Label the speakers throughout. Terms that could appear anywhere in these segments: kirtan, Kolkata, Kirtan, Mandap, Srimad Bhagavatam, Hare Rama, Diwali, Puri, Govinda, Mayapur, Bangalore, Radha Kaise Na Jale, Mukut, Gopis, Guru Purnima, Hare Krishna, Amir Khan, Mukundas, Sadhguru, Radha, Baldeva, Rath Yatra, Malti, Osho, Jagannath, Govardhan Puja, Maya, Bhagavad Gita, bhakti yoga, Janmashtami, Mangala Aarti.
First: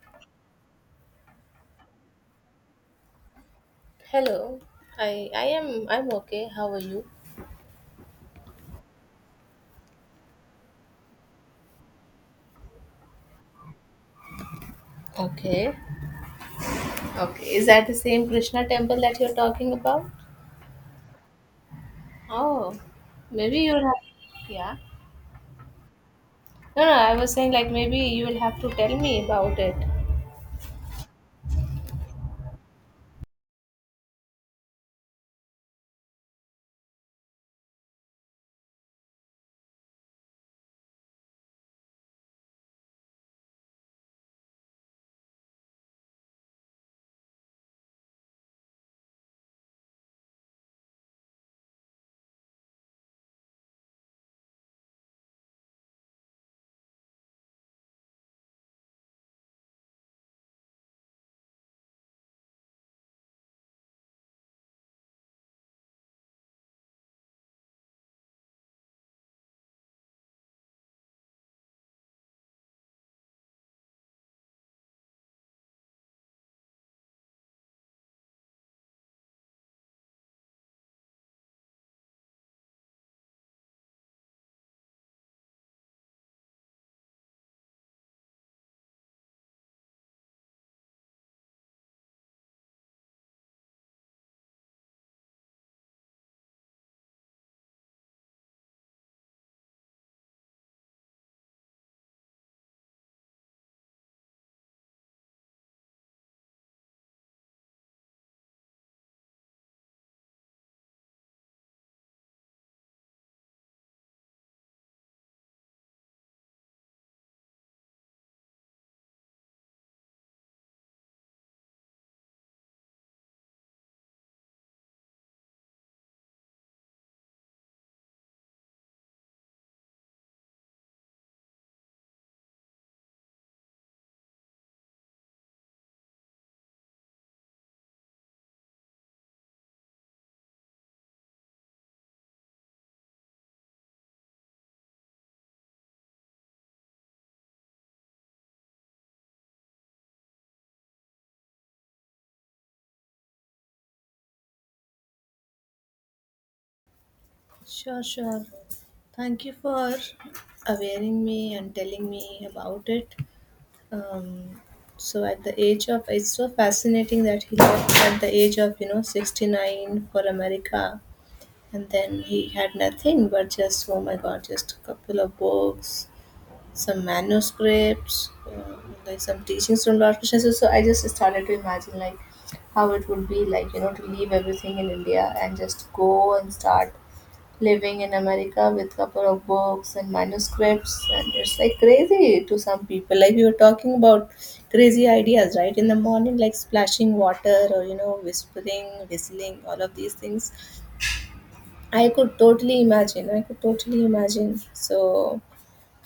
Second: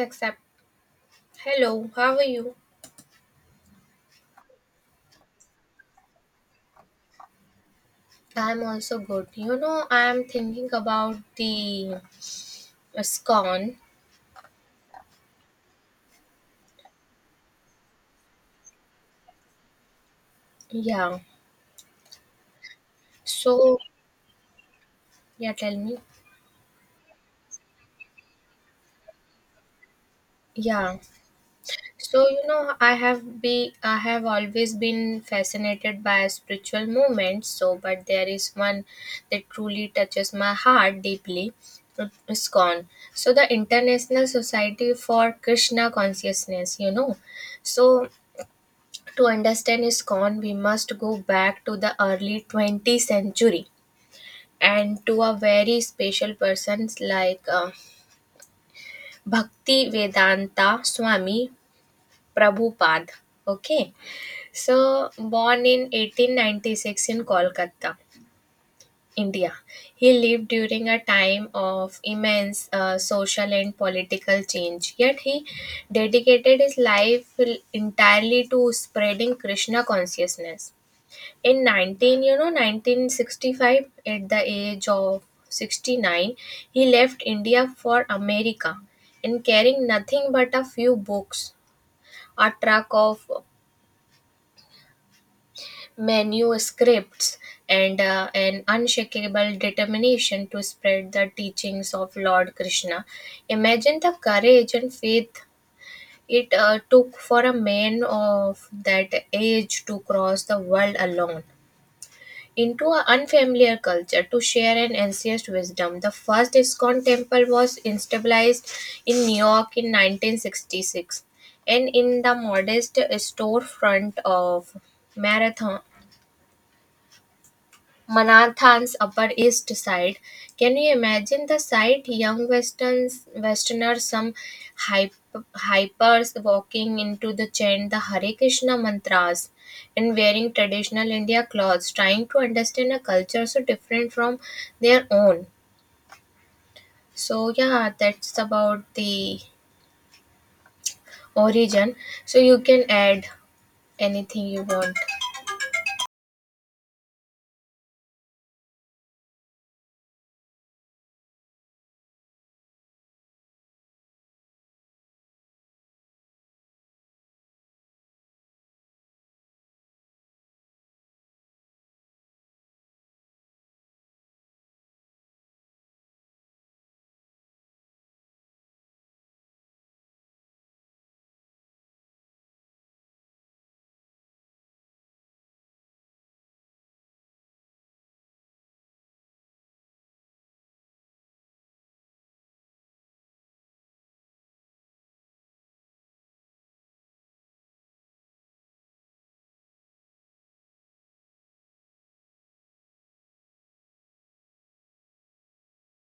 Speaker 1: Accept. Hello, how are you?
Speaker 2: Hello. I'm okay. How are you?
Speaker 1: I'm also good. You know, I'm thinking about the scone.
Speaker 2: Okay. Okay. Is that the same Krishna temple that you're talking about?
Speaker 1: Yeah.
Speaker 2: Oh, maybe
Speaker 1: So,
Speaker 2: you'll have yeah.
Speaker 1: yeah, tell me.
Speaker 2: No, no, I was saying like maybe you will have to tell me about it.
Speaker 1: Yeah. So, you know, I have always been fascinated by spiritual movements, so but there is one that truly touches my heart deeply. ISKCON. So the International Society for Krishna Consciousness, you know. So to understand ISKCON, we must go back to the early 20th century and to a very special persons like Bhakti Vedanta Swami Prabhupada. Okay, so born in 1896 in Kolkata, India. He lived during a time of immense social and political change, yet he dedicated his life entirely to spreading Krishna consciousness. In 19 you know 1965, at the age of 69, he left India for America, and carrying nothing but a few books, a truck of manuscripts, and an unshakable determination to spread the teachings of Lord Krishna. Imagine the courage and faith it took for a man of that age to cross the world alone into an unfamiliar culture to share an ancient wisdom. The first ISKCON temple was established in New York in 1966, and in the modest storefront of Marathon. Manhattan's Upper East Side. Can you imagine the sight? Westerners, hype, hypers walking into the chant the Hare Krishna mantras and wearing traditional India clothes, trying to understand a culture so different from their own. So, yeah, that's about the origin. So, you can add anything you want.
Speaker 2: Sure, sure. Thank you for awareing me and telling me about it. Um, so at the age of, it's so fascinating that he left at the age of you know 69 for America, and then he had nothing but, just oh my god, just a couple of books, some manuscripts, like some teachings from Lord Krishna. So I just started to imagine like how it would be like, you know, to leave everything in India and just go and start living in America with couple of books and manuscripts. And it's like crazy to some people. Like we were talking about crazy ideas right in the morning, like splashing water, or you know, whispering, whistling, all of these things. I could totally imagine. I could totally imagine. So,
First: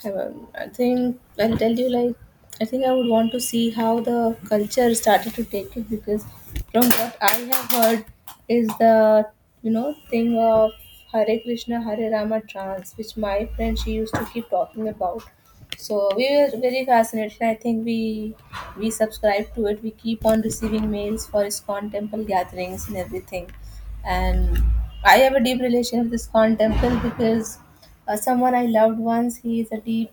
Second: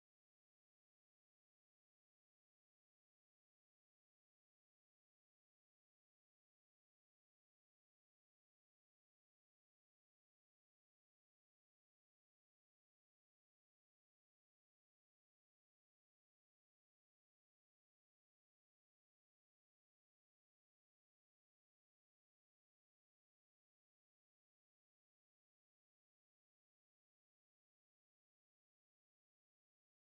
Speaker 2: I think I'll tell you, like, I think I would want to see how the culture started to take it, because from what I have heard is the, you know, thing of Hare Krishna Hare Rama trance, which my friend, she used to keep talking about. So we were very fascinated. I think we subscribe to it. We keep on receiving mails for ISKCON temple gatherings and everything. And I have a deep relation with Iskon temple, because someone I loved once, he is a deep,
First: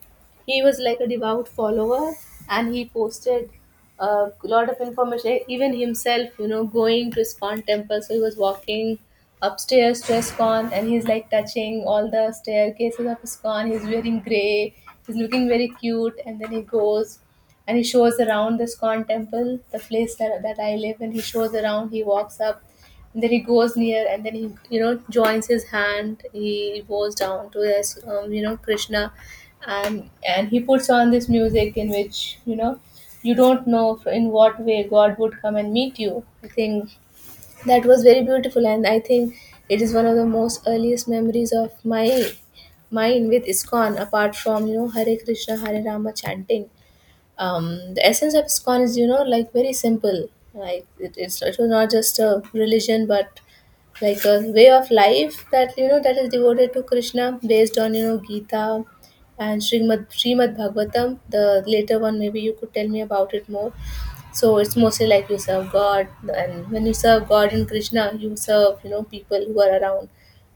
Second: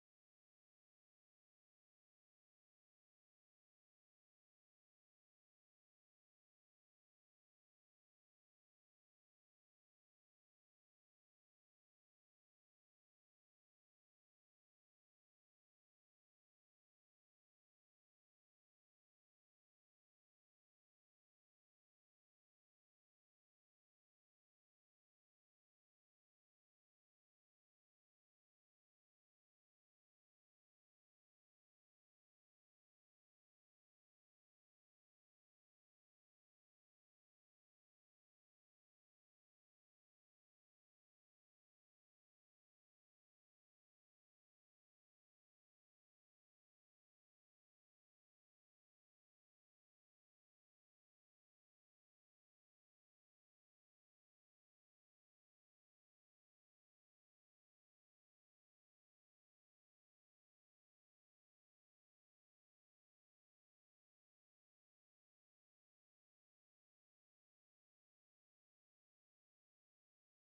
Speaker 2: he was like a devout follower, and he posted a lot of information even himself, you know, going to Iskon temple. So he was walking upstairs to Iskon, and he's like touching all the staircases of Iskon. He's wearing gray, he's looking very cute, and then he goes and he shows around this Scorn temple, the place that I live in. He shows around, he walks up, and then he goes near, and then he, you know, joins his hand. He goes down to this, you know, Krishna, and he puts on this music, in which, you know, you don't know in what way God would come and meet you. I think that was very beautiful, and I think it is one of the most earliest memories of my mind with ISKCON. Apart from, you know, Hare Krishna, Hare Rama chanting, the essence of ISKCON is, you know, like very simple. Like it was not just a religion, but like a way of life that, you know, that is devoted to Krishna, based on, you know, Gita and Srimad Bhagavatam, the later one, maybe you could tell me about it more. So it's mostly like you serve God, and when you serve God in Krishna, you serve, you know, people who are around,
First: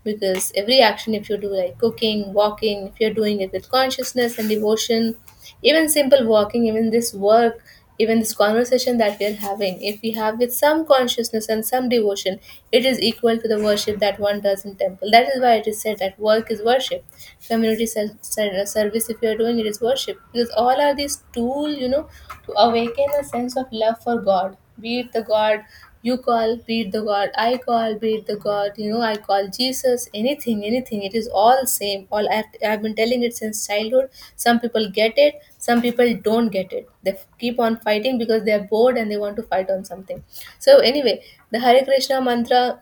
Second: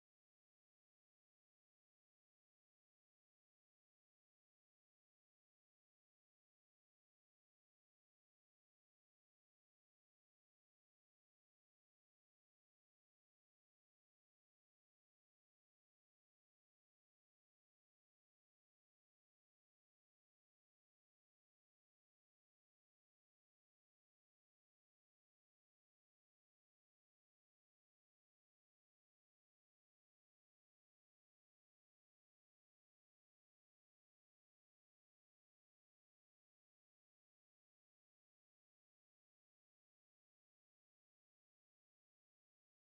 Speaker 2: because every action, if you do, like cooking, walking, if you're doing it with consciousness and devotion, even simple walking, even this work, even this conversation that we're having, if we have with some consciousness and some devotion, it is equal to the worship that one does in temple. That is why it is said that work is worship. Community service, if you're doing, it is worship, because all are these tool, you know, to awaken a sense of love for God. Be it the god you call, beat the God. I call, beat the God. You know, I call Jesus. Anything, anything. It is all same. I've been telling it since childhood. Some people get it. Some people don't get it. They keep on fighting because they are bored and they want to fight on something. So anyway, the Hare Krishna mantra,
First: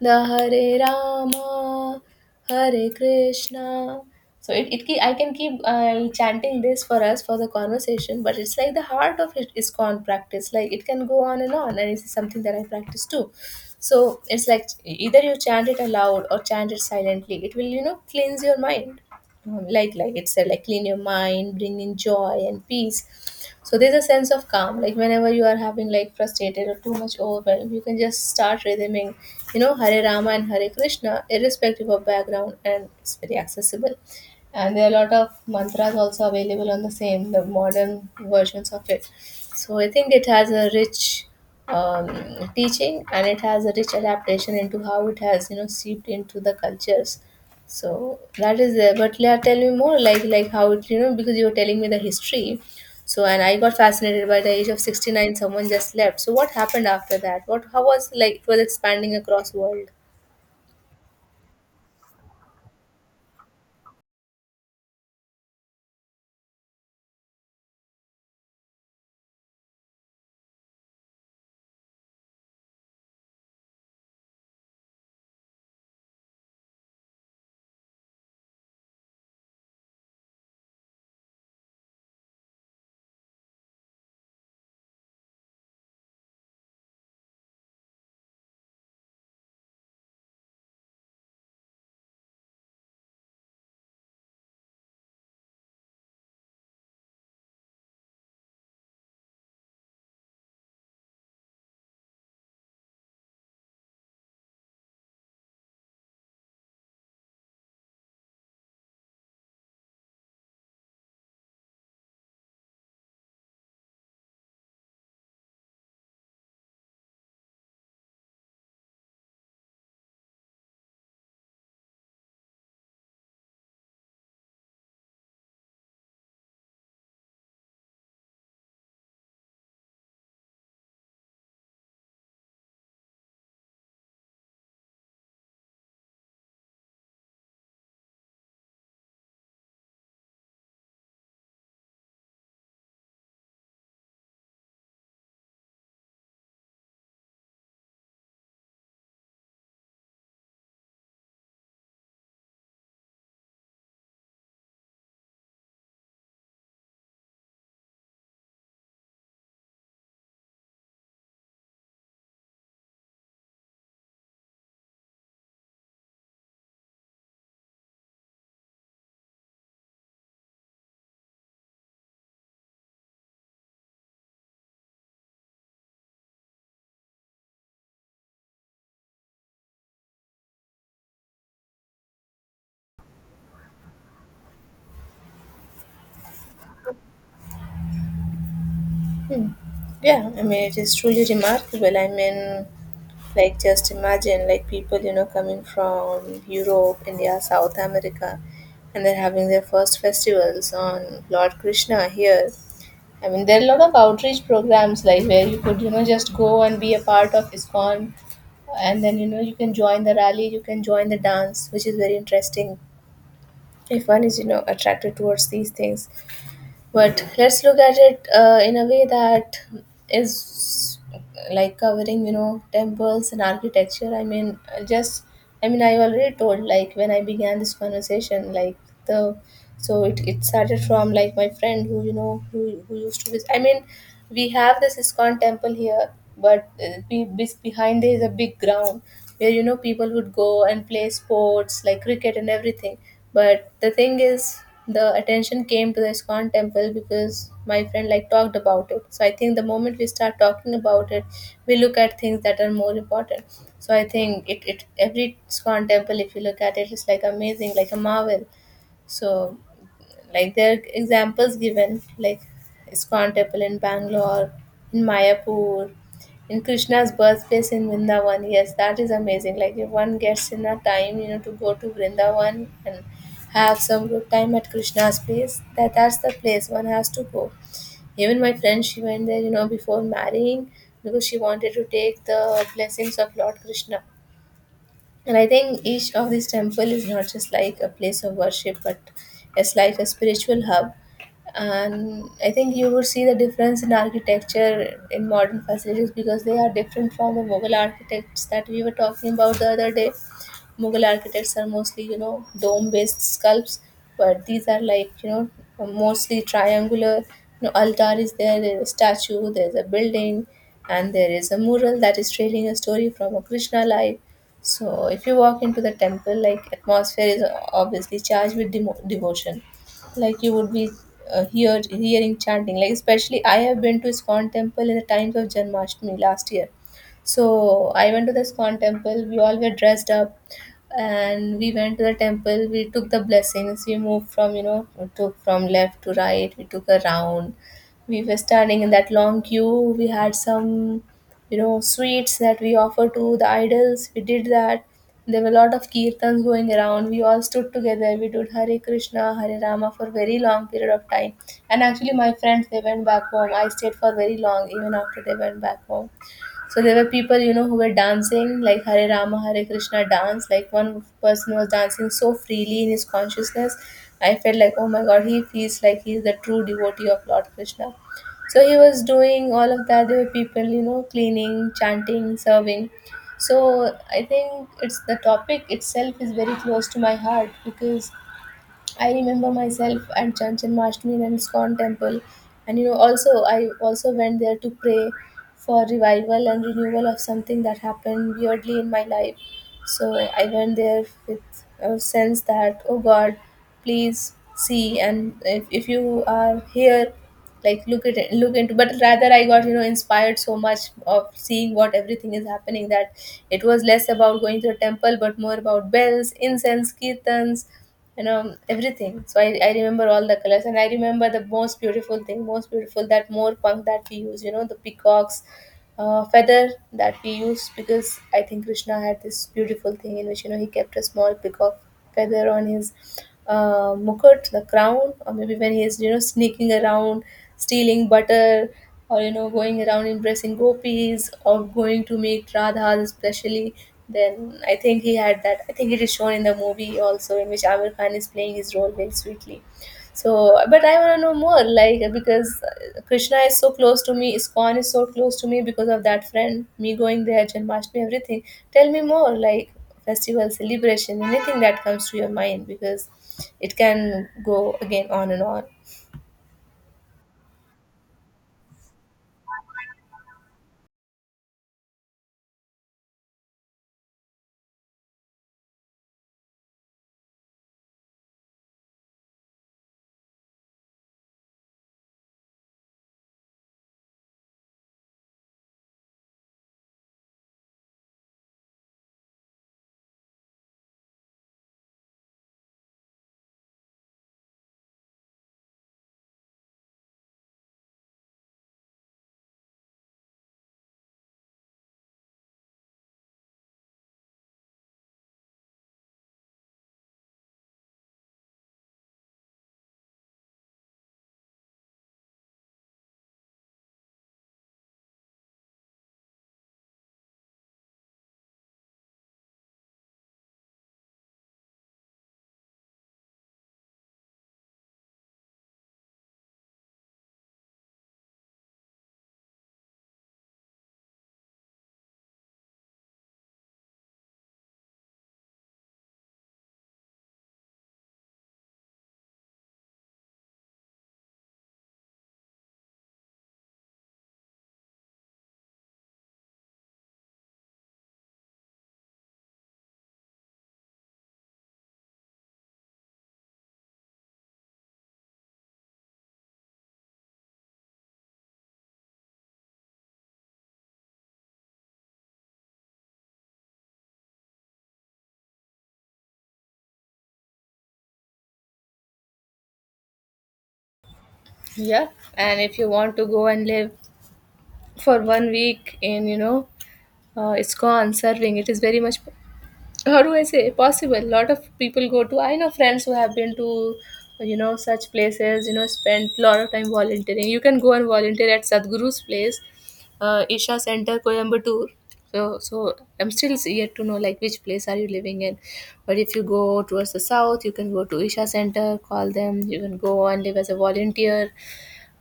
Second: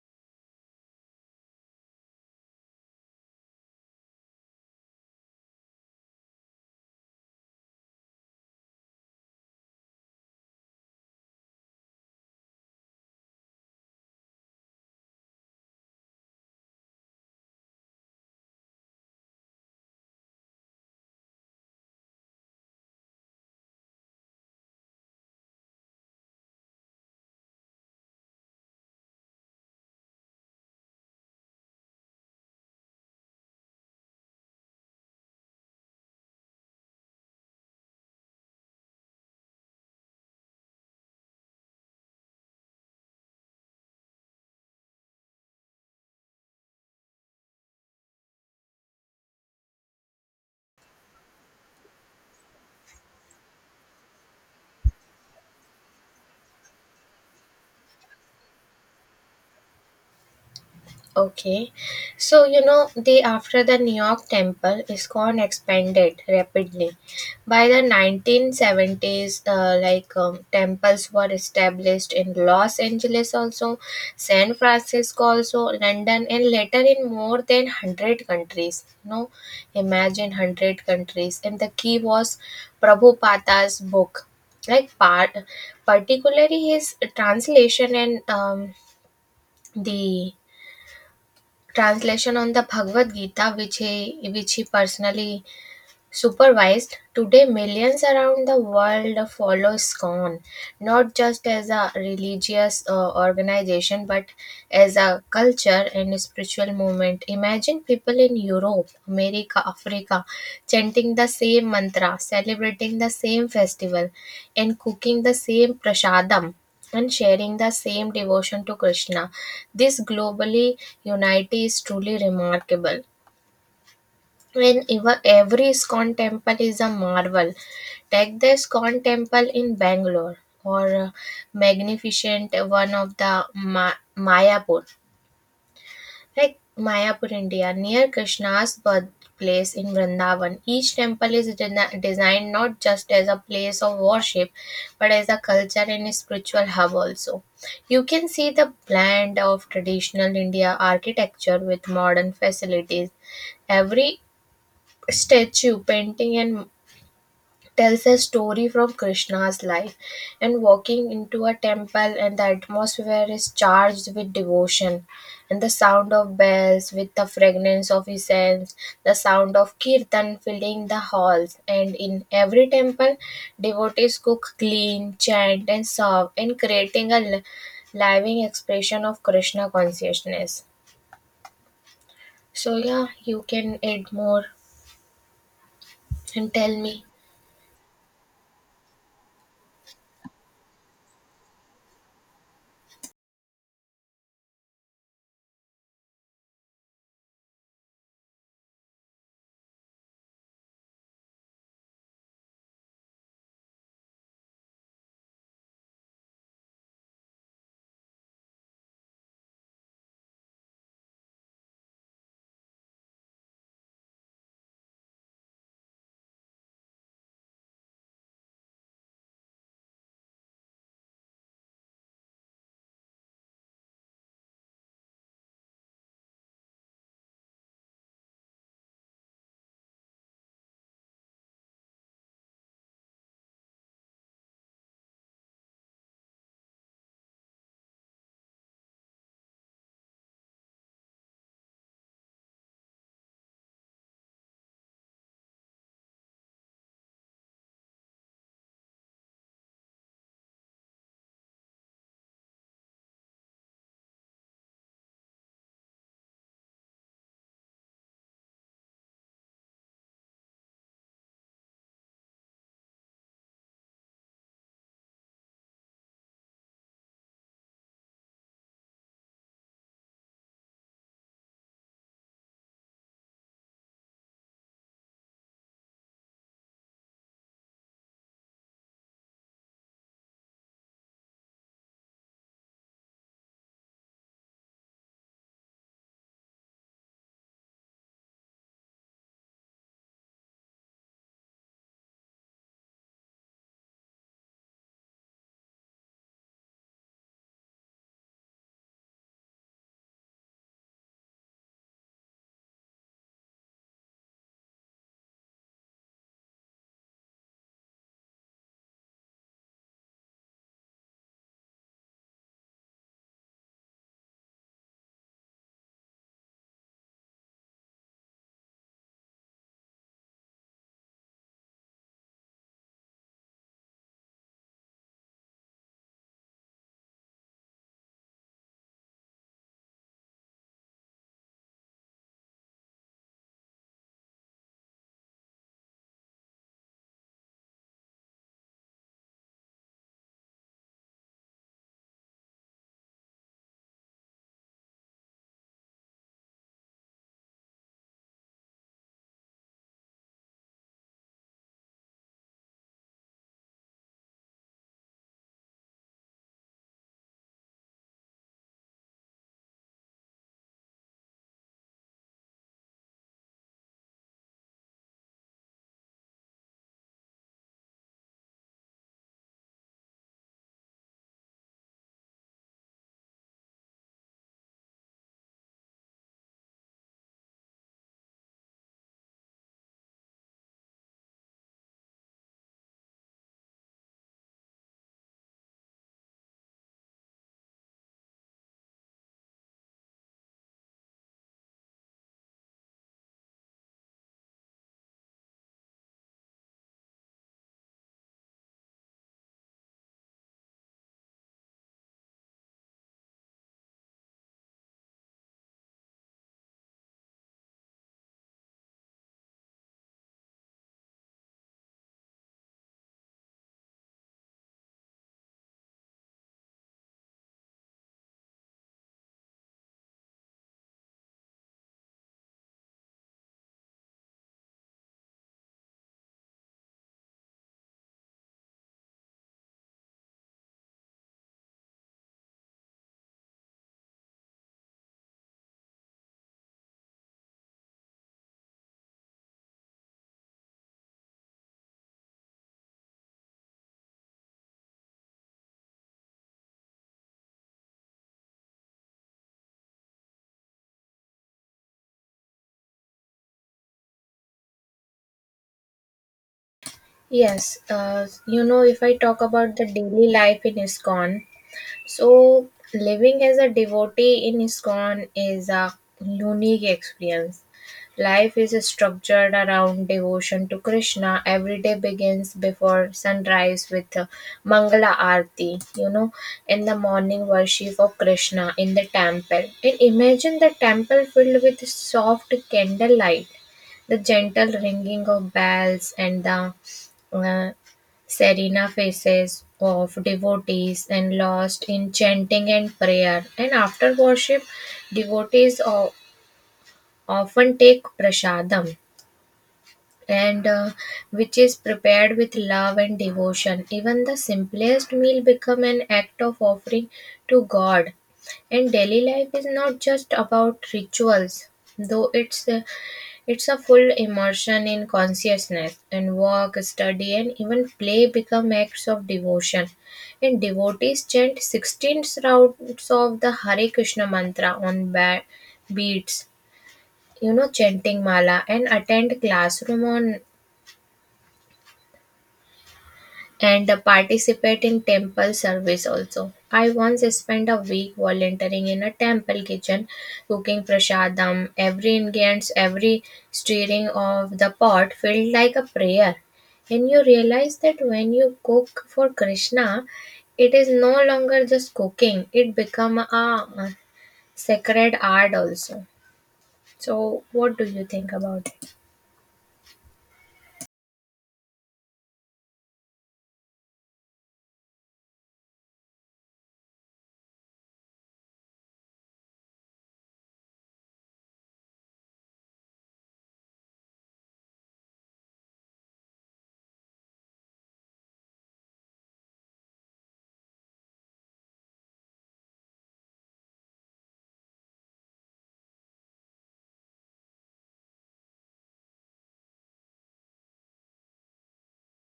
Speaker 2: the Hare Rama, Hare Krishna. So I can keep chanting this for us for the conversation, but it's like the heart of it is con practice. Like it can go on, and it's something that I practice too. So it's like either you chant it aloud or chant it silently. It will, you know, cleanse your mind. Like it said, like clean your mind, bring in joy and peace. So there's a sense of calm. Like whenever you are having like frustrated or too much overwhelm, you can just start rhythming, you know, Hare Rama and Hare Krishna, irrespective of background, and it's very accessible. And there are a lot of mantras also available on the same, the modern versions of it. So I think it has a rich teaching, and it has a rich adaptation into how it has, you know, seeped into the cultures. So that is there. But yeah, tell me more, like how it, you know, because you were telling me the history. So, and I got fascinated by the age of 69, someone just left. So, what happened after that? What, how was like it was expanding across world?
Speaker 1: Okay. So, you know, the after the New York Temple, ISKCON expanded rapidly. By the 1970s, temples were established in Los Angeles also, San Francisco also, London, and later in more than 100 countries. No, imagine 100 countries. And the key was Prabhupada's book. Like part, particularly his translation and the translation on the Bhagavad Gita, which he personally supervised. Today, millions around the world follow SCON, not just as a religious organization, but as a culture and a spiritual movement. Imagine people in Europe, America, Africa chanting the same mantra, celebrating the same festival, and cooking the same prasadam. And sharing the same devotion to Krishna. This globally unity is truly remarkable when every ISKCON temple is a marvel. Take the ISKCON temple in Bangalore or magnificent one of the Mayapur, like Mayapur, India, near Krishna's birthplace in Vrindavan. Each temple is designed not just as a place of worship, but as a culture and a spiritual hub also. You can see the blend of traditional India architecture with modern facilities. Every statue, painting and tells a story from Krishna's life. And walking into a temple, and the atmosphere is charged with devotion, and the sound of bells with the fragrance of incense, the sound of kirtan filling the halls. And in every temple, devotees cook, clean, chant and serve, and creating a living expression of Krishna consciousness. So yeah, you can add more and tell me.
Speaker 2: Yeah, I mean, it is truly remarkable. I mean, like, just imagine, like, people, you know, coming from Europe, India, South America, and they're having their first festivals on Lord Krishna here. I mean, there are a lot of outreach programs, like, where you could, you know, just go and be a part of ISKCON, and then, you know, you can join the rally, you can join the dance, which is very interesting. If one is, you know, attracted towards these things, but let's look at it in a way that is like covering, you know, temples and architecture. I mean, I mean, I already told, like, when I began this conversation, like, the, so it started from, like, my friend who, you know, who used to visit. I mean, we have this ISKCON temple here, but behind there is a big ground where, you know, people would go and play sports like cricket and everything. But the thing is, the attention came to the Iskon temple because my friend like talked about it. So I think the moment we start talking about it, we look at things that are more important. So I think it, it every Iskon temple, if you look at it, is like amazing, like a marvel. So like there are examples given, like Iskon temple in Bangalore, in Mayapur, in Krishna's birthplace in Vrindavan. Yes, that is amazing. Like if one gets in a time, you know, to go to Vrindavan and have some good time at Krishna's place, that that's the place one has to go. Even my friend, she went there, you know, before marrying, because she wanted to take the blessings of Lord Krishna. And I think each of these temple is not just like a place of worship, but it's like a spiritual hub. And I think you would see the difference in architecture, in modern facilities, because they are different from the Mughal architects that we were talking about the other day. Mughal architects are mostly, you know, dome based sculpts, but these are like, you know, mostly triangular. You know, altar is there, there's a statue, there's a building, and there is a mural that is trailing a story from a Krishna life. So if you walk into the temple, like atmosphere is obviously charged with devotion. Like you would be hearing chanting. Like especially I have been to Iskon temple in the times of Janmashtami last year. So I went to the Iskon temple. We all were dressed up, and we went to the temple. We took the blessings. We moved from, you know, we took from left to right. We took a round. We were standing in that long queue. We had some, you know, sweets that we offer to the idols. We did that. There were a lot of kirtans going around. We all stood together, we did Hare Krishna Hare Rama for very long period of time. And actually my friends, they went back home. I stayed for very long even after they went back home. So there were people, you know, who were dancing like Hare Rama, Hare Krishna dance. Like one person was dancing so freely in his consciousness. I felt like, oh my god, he feels like he's the true devotee of Lord Krishna. So he was doing all of that. There were people, you know, cleaning, chanting, serving. So I think it's the topic itself is very close to my heart, because I remember myself at Janjan Mashtami and Scon temple, and you know, also I also went there to pray for revival and renewal of something that happened weirdly in my life. So I went there with a sense that, oh God, please see, and if you are here, like look at it, look into. But rather, I got inspired so much of seeing what everything is happening, that it was less about going to a temple, but more about bells, incense, kirtans, everything. So I remember all the colors. And I remember the most beautiful thing, most beautiful, that more punk that we use, the peacock's feather, that we use. Because I think Krishna had this beautiful thing in which, he kept a small peacock feather on his mukut, the crown. Or maybe when he is, sneaking around stealing butter. Or going around impressing gopis, or going to meet Radhas especially. Then, I think he had that. I think it is shown in the movie also, in which Amir Khan is playing his role very sweetly. So, but I want to know more, like, because Krishna is so close to me, iskon is so close to me, because of that friend, me going there, Janmashtami, everything. Tell me more, like, festival, celebration, anything that comes to your mind, because it can go again on and on.
Speaker 1: Yes, you know, if I talk about the daily life in ISKCON, so, living as a devotee in ISKCON is a unique experience. Life is structured around devotion to Krishna. Every day begins before sunrise with Mangala Aarti, you know, in the morning worship of Krishna in the temple. And imagine the temple filled with soft candlelight, the gentle ringing of bells, and the uh, Serena faces of devotees and lost in chanting and prayer. And after worship, devotees often take prasadam, and which is prepared with love and devotion. Even the simplest meal become an act of offering to God. And daily life is not just about rituals, though it's it's a full immersion in consciousness, and walk, study, and even play become acts of devotion. And devotees chant 16 rounds of the Hare Krishna mantra on beats, you know, chanting mala, and attend classroom on and participate in temple service also. I once spent a week volunteering in a temple kitchen, cooking prasadam. Every ingredient, every stirring of the pot felt like a prayer. And you realize that when you cook for Krishna, it is no longer just cooking; it become a sacred art also. So, what do you think about it?
Speaker 2: Yeah. And if you want to go and live for 1 week, and it's gone serving, it is very much, how do I say, possible. A lot of people go to, I know friends who have been to, such places, spent lot of time volunteering. You can go and volunteer at Sadhguru's place, Isha Center, Coimbatore. So I'm still yet to know, like, which place are you living in. But if you go towards the south, you can go to Isha Center, call them. You can go and live as a volunteer,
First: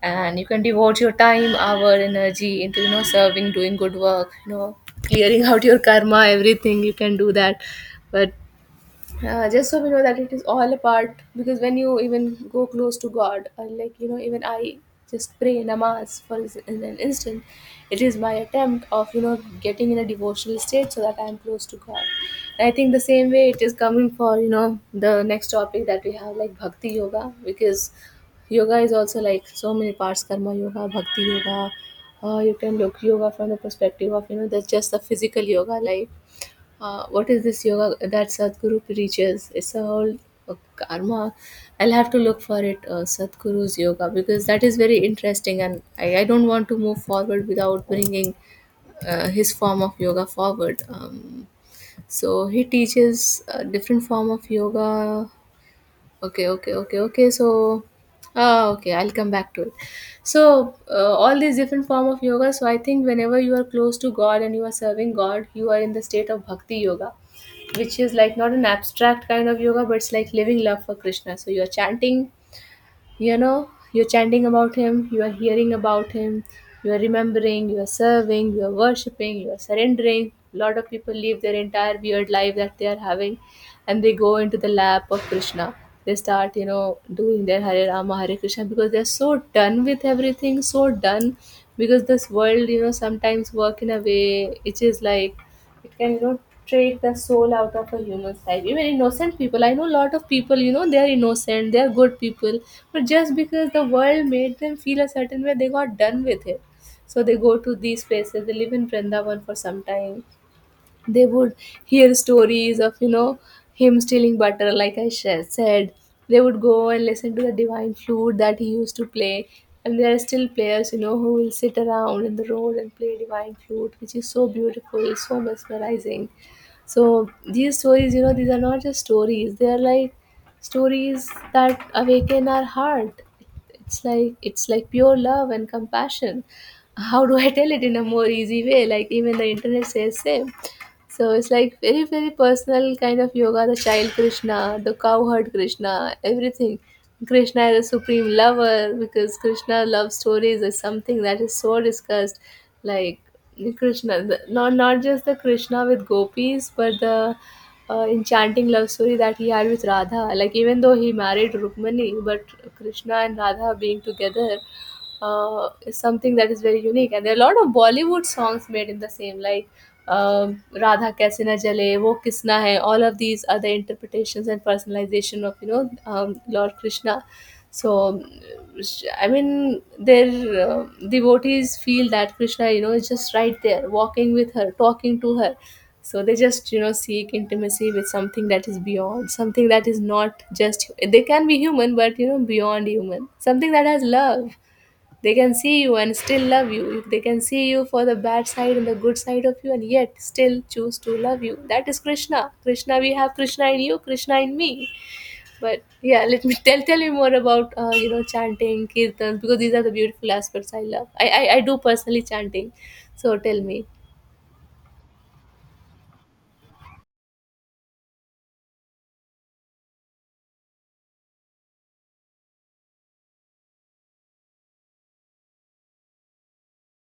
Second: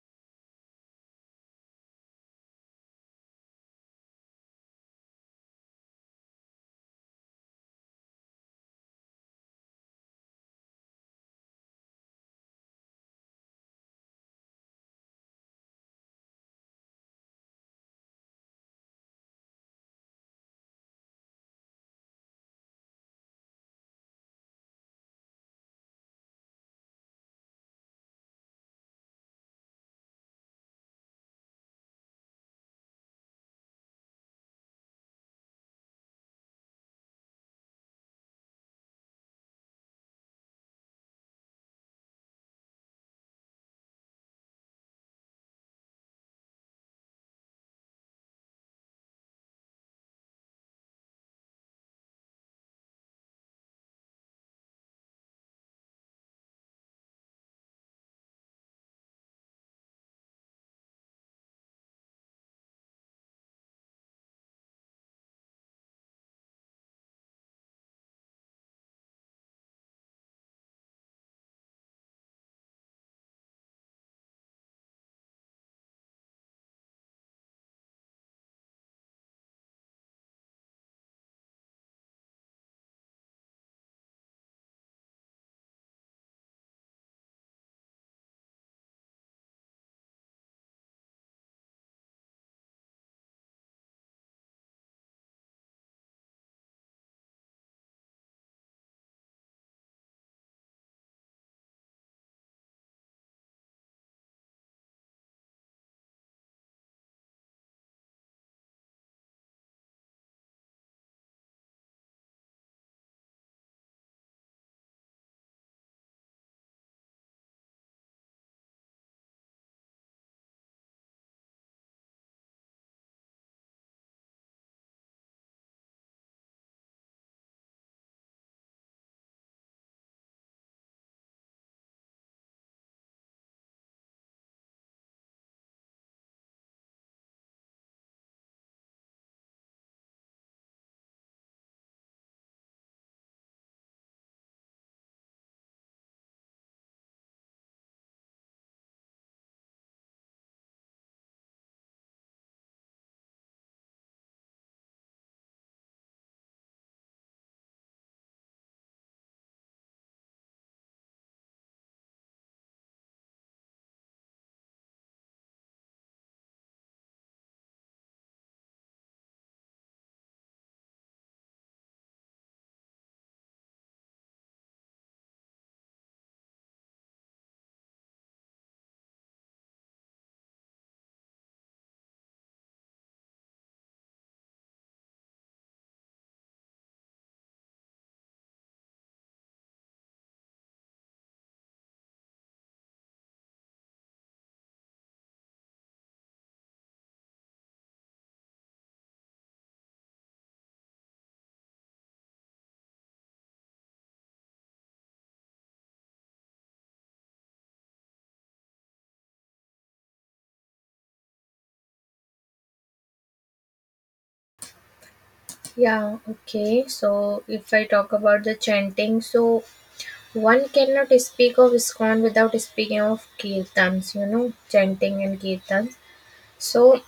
Speaker 2: and you can devote your time, our energy into, serving, doing good work, clearing out your karma, everything. You can do that. But just so we know that it is all a part. Because when you even go close to God, or like, even I just pray namaz for in an instant, it is my attempt of, getting in a devotional state, so that I am close to God. And I think the same way it is coming for, the next topic that we have, like bhakti yoga. Because yoga is also like so many parts, karma yoga, bhakti yoga. You can look yoga from the perspective of, that's just the physical yoga. Like, what is this yoga that Sadhguru preaches? It's a whole karma. I'll have to look for it, Sadhguru's yoga, because that is very interesting. And I don't want to move forward without bringing his form of yoga forward. So he teaches a different form of yoga. Okay, okay, okay, okay. So, okay, I'll come back to it. So, all these different form of yoga. So, I think whenever you are close to God and you are serving God, you are in the state of bhakti yoga, which is like not an abstract kind of yoga, but it's like living love for Krishna. So, you are chanting you know you're chanting about him, you are hearing about him, you are remembering, you are serving, you are worshiping, you are surrendering. A lot of people live their entire weird life that they are having, and they go into the lap of Krishna. They start, doing their Hare Rama, Hare Krishna, because they're so done with everything, so done. Because this world, sometimes work in a way which is like, it can, take the soul out of a human's life, even innocent people. I know a lot of people, they are innocent, they are good people. But just because the world made them feel a certain way, they got done with it. So they go to these places, they live in Vrindavan for some time. They would hear stories of, him stealing butter, like said. They would go and listen to the divine flute that he used to play. And there are still players, who will sit around in the road and play divine flute, which is so beautiful, so mesmerizing. So these stories, these are not just stories, they are like stories that awaken our heart. It's like pure love and compassion. How do I tell it in a more easy way? Like, even the internet says same. So it's like very, very personal kind of yoga. The child Krishna, the cowherd Krishna, everything. Krishna is a supreme lover, because Krishna love stories is something that is so discussed. Like Krishna, the, not not just the Krishna with gopis, but the enchanting love story that he had with Radha. Like, even though he married Rukmani, but Krishna and Radha being together is something that is very unique. And there are a lot of Bollywood songs made in the same, like Radha Kaise Na Jale, Wo Kisna Hai, all of these are the interpretations and personalization of, Lord Krishna. So, I mean, their devotees feel that Krishna, is just right there, walking with her, talking to her. So they just, seek intimacy with something that is beyond, something that is not just, they can be human, but, beyond human, something that has love. They can see you and still love you. They can see you for the bad side and the good side of you, and yet still choose to love you. That is Krishna. Krishna, we have Krishna in you, Krishna in me. But yeah, let me tell you more about chanting kirtans, because these are the beautiful aspects I love. I do personally chanting. So tell me.
Speaker 1: Yeah, okay. So, if I talk about the chanting, so one cannot speak of ISKCON without speaking of kirtans, you know, chanting and kirtans. So,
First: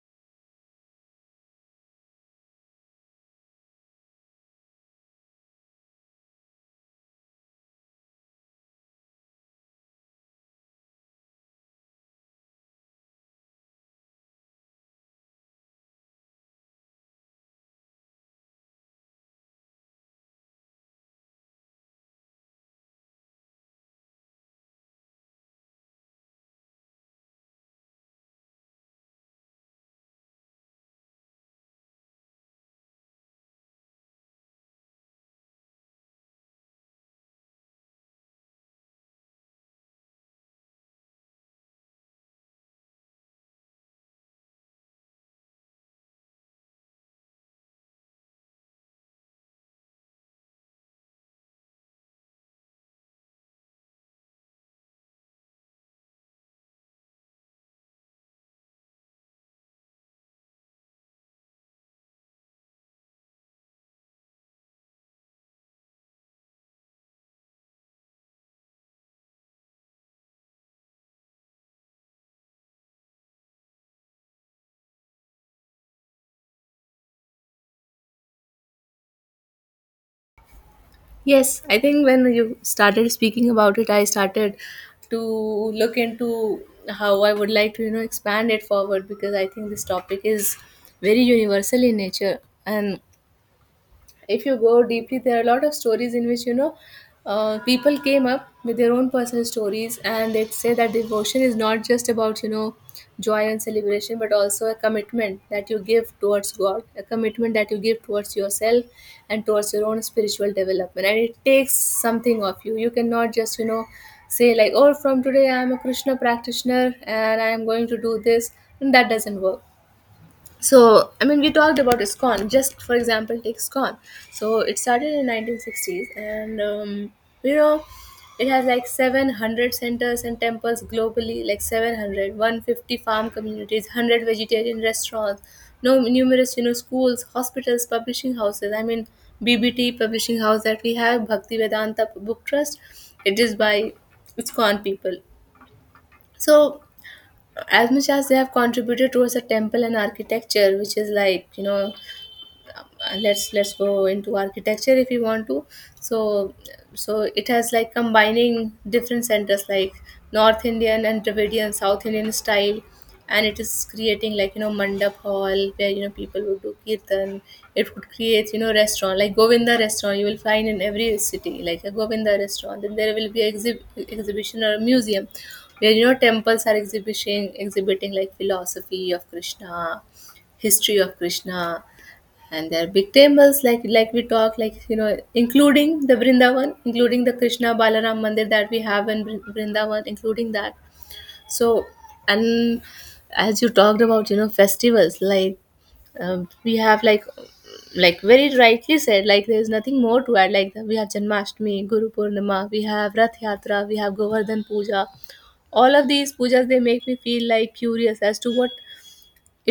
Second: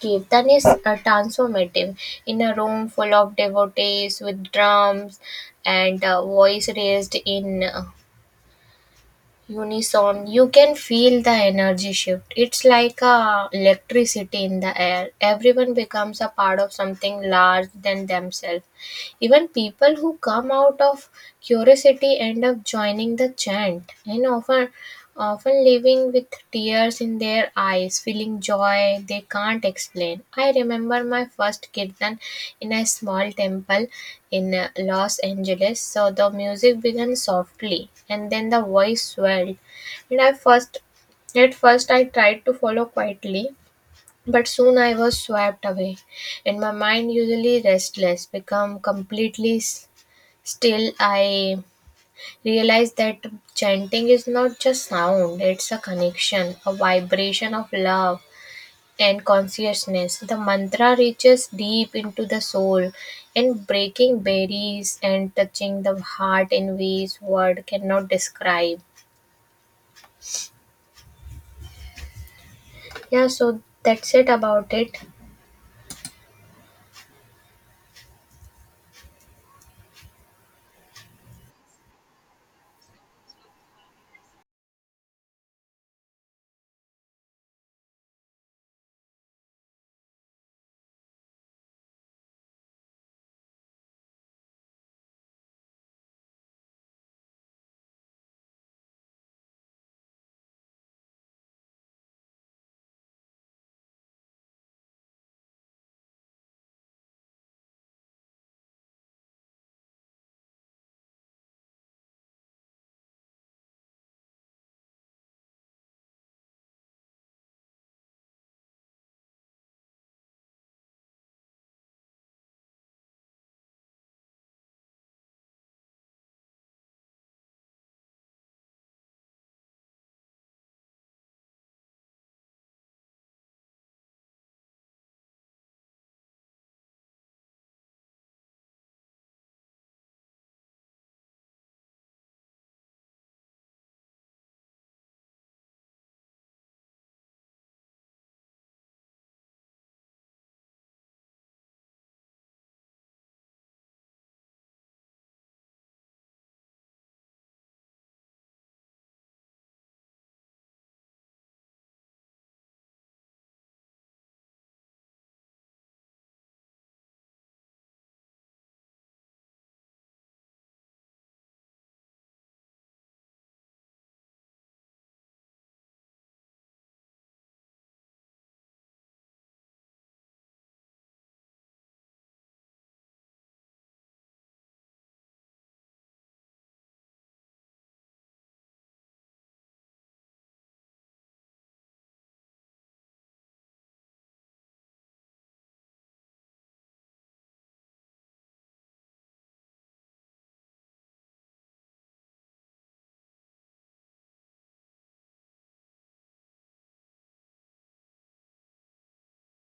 Speaker 1: kirtan is transformative. In a room full of devotees with drums and voice raised in unison, you can feel the energy shift. It's like a electricity in the air. Everyone becomes a part of something larger than themselves. Even people who come out of curiosity end up joining the chant and often leaving with tears in their eyes, feeling joy they can't explain. I remember my first kirtan in a small temple in Los Angeles. So the music began softly and then the voice swelled. And I first At first I tried to follow quietly, but soon I was swept away, and my mind, usually restless, became completely still. I realized that chanting is not just sound, it's a connection, a vibration of love and consciousness. The mantra reaches deep into the soul and breaking barriers and touching the heart in ways word cannot describe. Yeah, so that's it about it.
Speaker 2: Yes, I think when you started speaking about it, I started to look into how I would like to, expand it forward. Because I think this topic is very universal in nature. And if you go deeply, there are a lot of stories in which, people came up with their own personal stories. And they say that devotion is not just about, joy and celebration, but also a commitment that you give towards God, a commitment that you give towards yourself and towards your own spiritual development. And it takes something of you. You cannot just, say like, oh, from today I am a Krishna practitioner and I am going to do this. And that doesn't work. So I mean, we talked about iscon just for example, take iscon so it started in 1960s, and you know it has like 700 centers and temples globally, like 700, 150 farm communities, 100 vegetarian restaurants, no, numerous, schools, hospitals, publishing houses. I mean, BBT publishing house that we have, Bhakti Vedanta Book Trust, it is by iscon people. So, as much as they have contributed towards the temple and architecture, which is like, let's go into architecture if you want to. So so it has like, combining different centers, like North Indian and Dravidian South Indian style. And it is creating, like, mandap hall where, people would do kirtan. It would create, restaurant, like Govinda restaurant, you will find in every city, like a Govinda restaurant. Then there will be exhibition or a museum, where, temples are exhibiting like philosophy of Krishna, history of Krishna. And there are big temples, like we talk, like, including the Vrindavan, including the Krishna Balaram Mandir that we have in Vrindavan, including that. So, and as you talked about, festivals, like, we have like very rightly said, like, there's nothing more to add. Like, we have Janmashtami, Guru Purnima, we have Rath Yatra, we have Govardhan Puja. All of these pujas, they make me feel like curious as to what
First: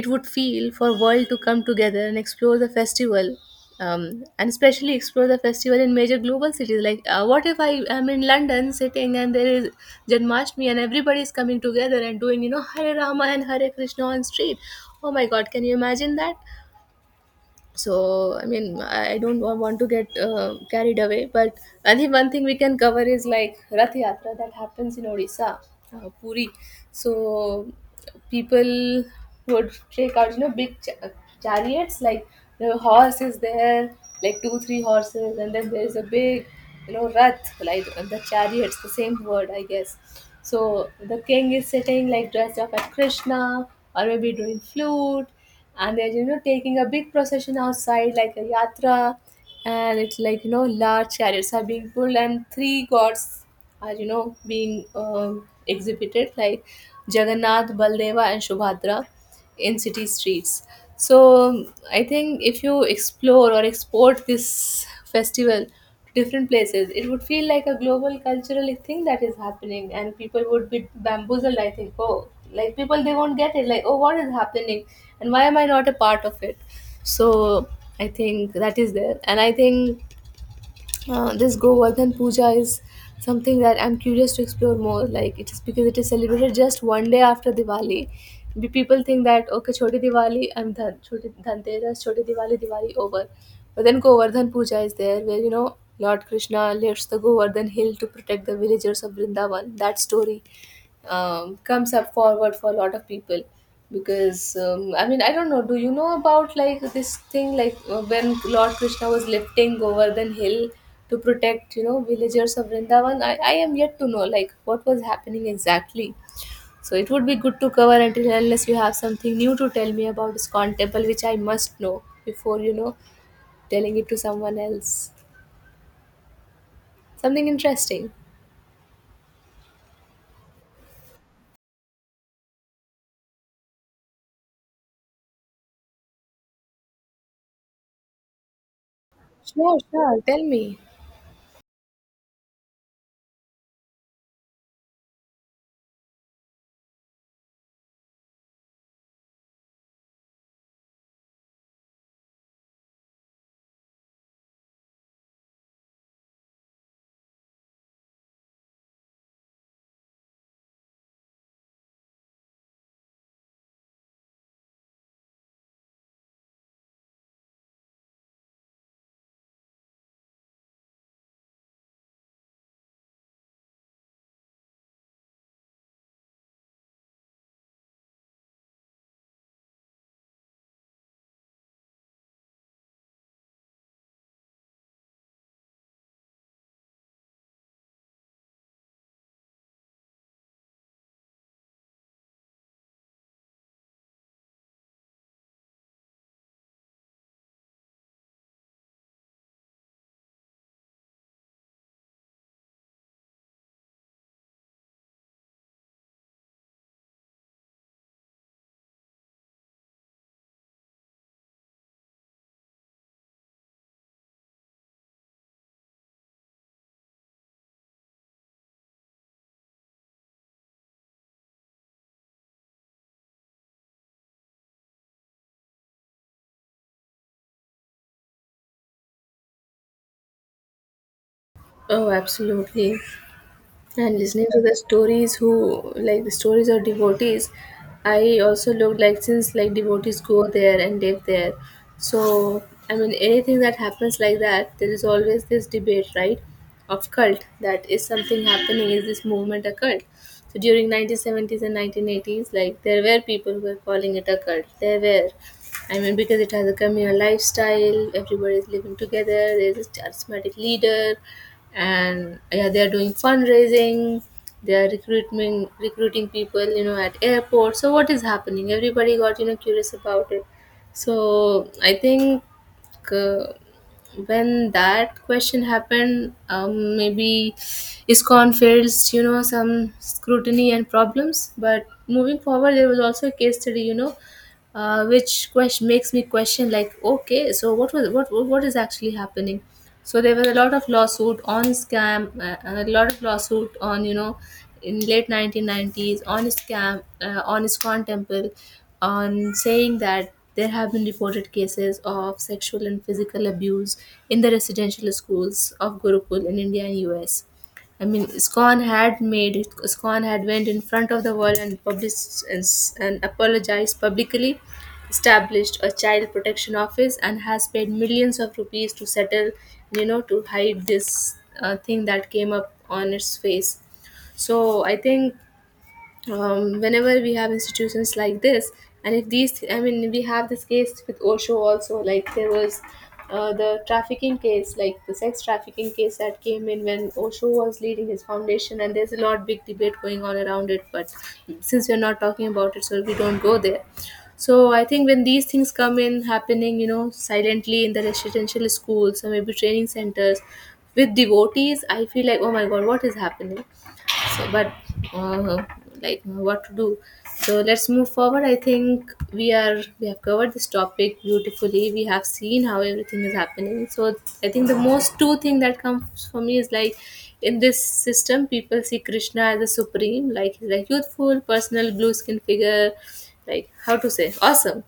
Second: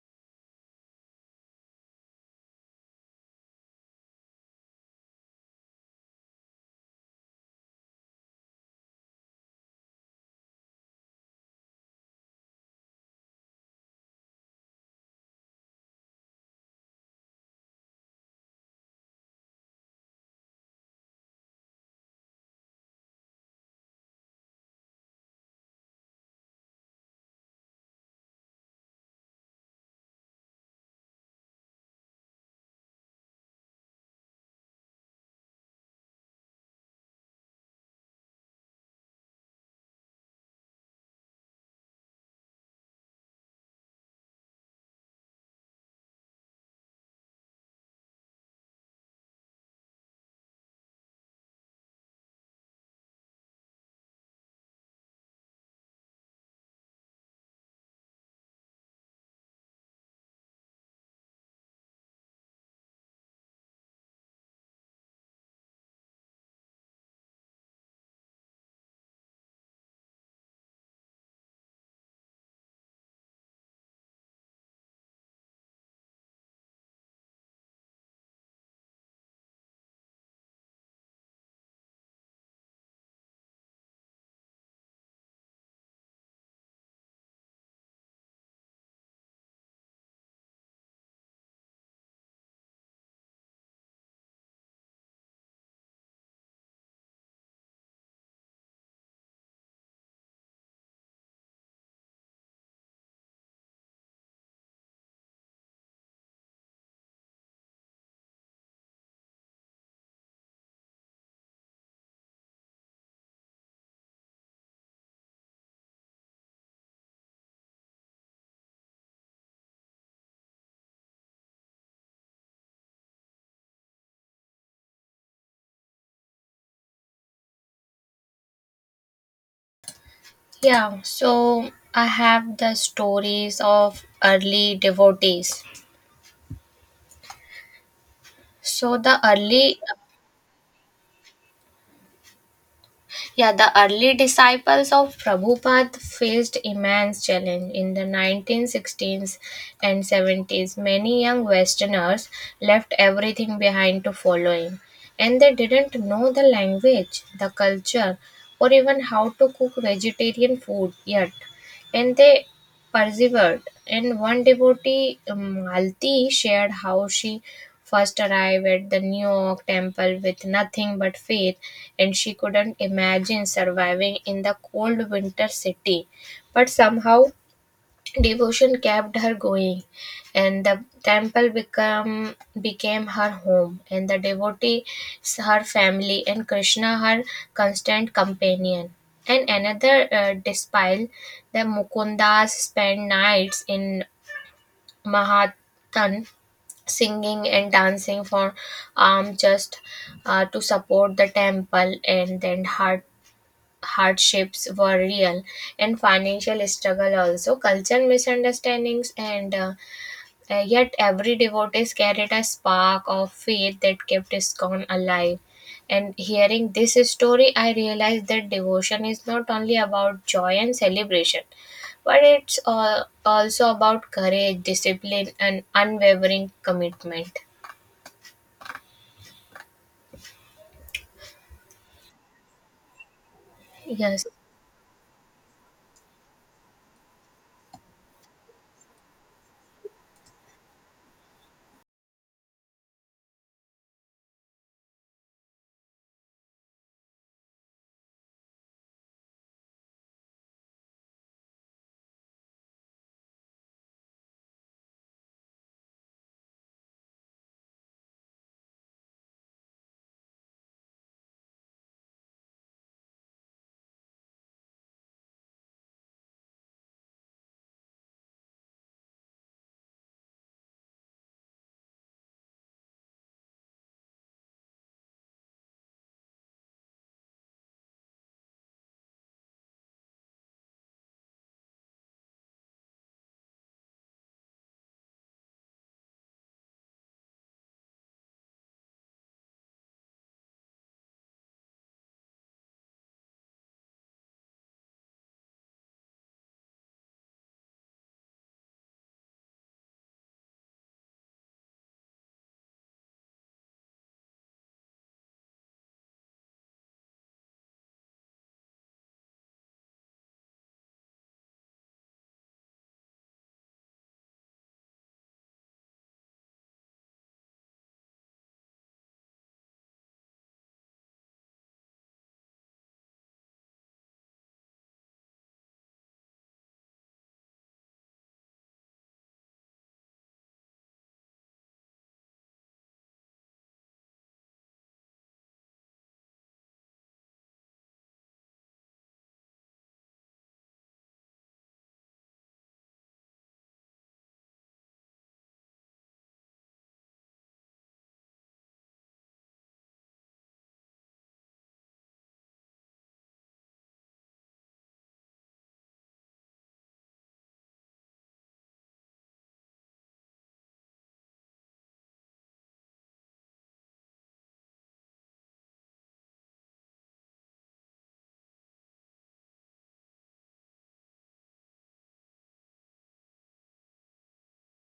Speaker 2: it would feel for world to come together and explore the festival. And especially explore the festival in major global cities. Like, what if I am in London sitting, and there is Janmashtami, and everybody is coming together and doing, Hare Rama and Hare Krishna on street. Oh my God, can you imagine that? So I mean, I don't want to get carried away. But I think one thing we can cover is like Rath Yatra that happens in Odisha, Puri. So people would take out, big chariots, like the horse is there, like two three horses. And then there is a big, rath, like the chariots, the same word, I guess. So the king is sitting, like dressed up as Krishna, or maybe doing flute. And they're, taking a big procession outside, like a yatra. And it's like, large chariots are being pulled and three gods are being exhibited like Jagannath, Baldeva and Shubhadra in city streets. So I think if you explore or export this festival to different places, it would feel like a global cultural thing that is happening, and people would be bamboozled. I think, oh, like people they won't get it. Like, oh, what is happening, and why am I not a part of it? So I think that is there, and I think this Govardhan Puja is something that I'm curious to explore more. Like it is, because it is celebrated just 1 day after Diwali. People think that okay, Choti Diwali, I'm done. Choti Dhanteras, Choti Diwali, Diwali over. But then Govardhan Puja is there, where Lord Krishna lifts the Govardhan hill to protect the villagers of Vrindavan. That story comes up forward for a lot of people because I mean, I don't know, do you know about like this thing, like when Lord Krishna was lifting Govardhan hill to protect villagers of Vrindavan. I am yet to know like what was happening exactly. So it would be good to cover, until unless you have something new to tell me about iskon temple, which I must know before telling it to someone else, something interesting.
Speaker 1: Yeah, so I have the stories of early devotees. So the
Speaker 2: Sure,
Speaker 1: early
Speaker 2: sure, tell me.
Speaker 1: yeah, the early disciples of Prabhupada faced immense challenge in the 1960s and 70s. Many young westerners left everything behind to follow him, and they didn't know the language, the culture, or even how to cook vegetarian food yet, and they persevered. And one devotee, Malti, shared how she first arrived at the New York temple with nothing but faith, and she couldn't imagine surviving in the cold winter city. But somehow devotion kept her going, and became her home, and the devotees her family, and Krishna her constant companion. And another despile, the Mukundas spent nights in Mahatan singing and dancing for just to support the temple. And then her hardships were real, and financial struggle also, cultural misunderstandings, and yet every devotee carried a spark of faith that kept iskon alive. And hearing this story, I realized that devotion is not only about joy and celebration, but it's also about courage, discipline and unwavering commitment.
Speaker 2: Oh, absolutely. And
Speaker 1: Yes.
Speaker 2: listening to the stories who, like the stories of devotees, I also looked, like since like devotees go there and live there. So I mean, anything that happens like that, there is always this debate, right, of cult, that is something happening, is this movement a cult? So during 1970s and 1980s, like there were people who were calling it a cult. There were, I mean, because it has a communal lifestyle, everybody is living together, there's a charismatic leader, and yeah, they are doing fundraising, they are recruitment recruiting people at airports, so what is happening? Everybody got curious about it. So I think uh, when that question happened, maybe iscon faced some scrutiny and problems, but moving forward there was also a case study, which question makes me question, like okay, so what was, what is actually happening? So there was a lot of lawsuit on scam, a lot of lawsuit on in late 1990s on scam, on iskon temple, on saying that there have been reported cases of sexual and physical abuse in the residential schools of Gurukul in India and US. I mean, SCON had made it. SCON had went in front of the world and published and, and apologized publicly, established a child protection office, and has paid millions of rupees to settle, to hide this thing that came up on its face. So I think whenever we have institutions like this, and if these, I mean we have this case with Osho also, like there was the trafficking case, like the sex trafficking case that came in when Osho was leading his foundation, and there's a lot big debate going on around it, but since we're not talking about it, so we don't go there. So I think when these things come in, happening silently in the residential schools or maybe training centers with devotees, I feel like oh my god, what is happening? So but uh, like what to do? So let's move forward. I think we have covered this topic beautifully, we have seen how everything is happening. So I think the most two thing that comes for me is like, in this system people see Krishna as the supreme, like he's like youthful personal blue skin figure, like how to say, awesome.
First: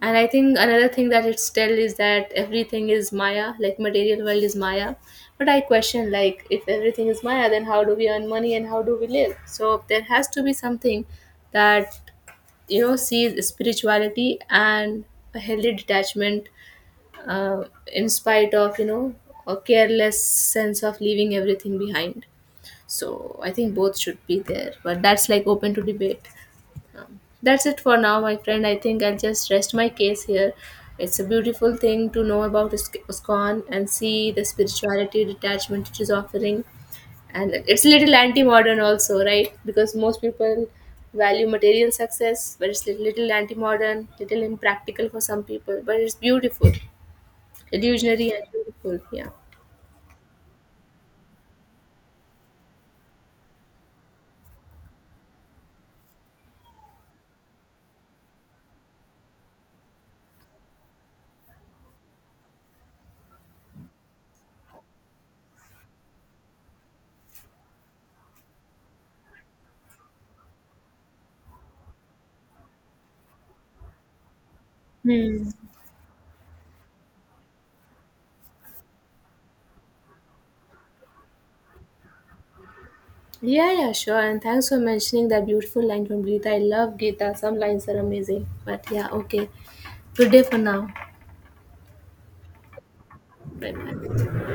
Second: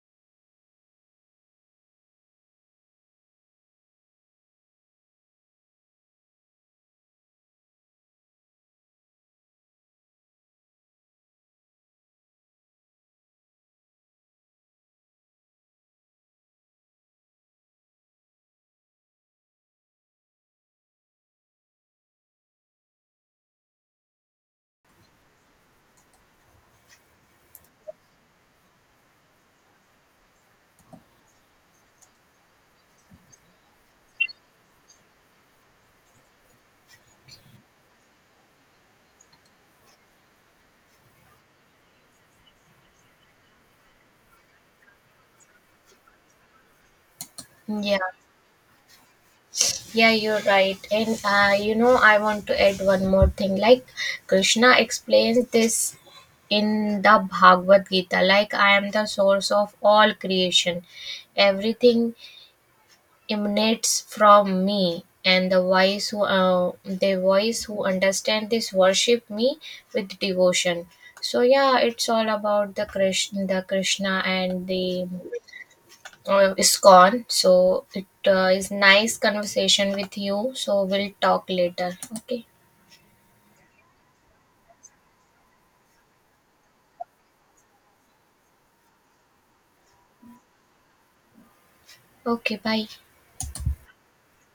Speaker 2: And I think another thing that it's tell is that everything is Maya, like material world is Maya. But I question, like if everything is Maya, then how do we earn money and how do we live? So there has to be something that sees spirituality and a healthy detachment, in spite of a careless sense of leaving everything behind. So I think both should be there, but that's like open to debate. That's it for now, my friend. I think I'll just rest my case here. It's a beautiful thing to know about ISKCON and see the spirituality detachment it is offering. And it's a little anti modern, also, right? Because most people value material success, but it's a little anti modern, little impractical for some people. But it's beautiful,
Speaker 1: Yeah.
Speaker 2: illusionary, and beautiful. Yeah.
Speaker 1: Yeah, you're right. And you know, I want to add one more thing. Like Krishna explains this in the Bhagavad Gita, like I am the source of all creation. Everything emanates from me. And the wise who understand this worship me with devotion. So yeah, it's all about the Krishna and the
Speaker 2: Hmm.
Speaker 1: is gone. So it is nice conversation with you. So we'll talk later. Okay.
Speaker 2: Yeah, yeah, sure. And thanks for mentioning that beautiful line from Gita. I love Gita. Some lines are amazing. But yeah, okay. Good day for now.
Speaker 1: Okay. Bye.
Speaker 2: Bye bye.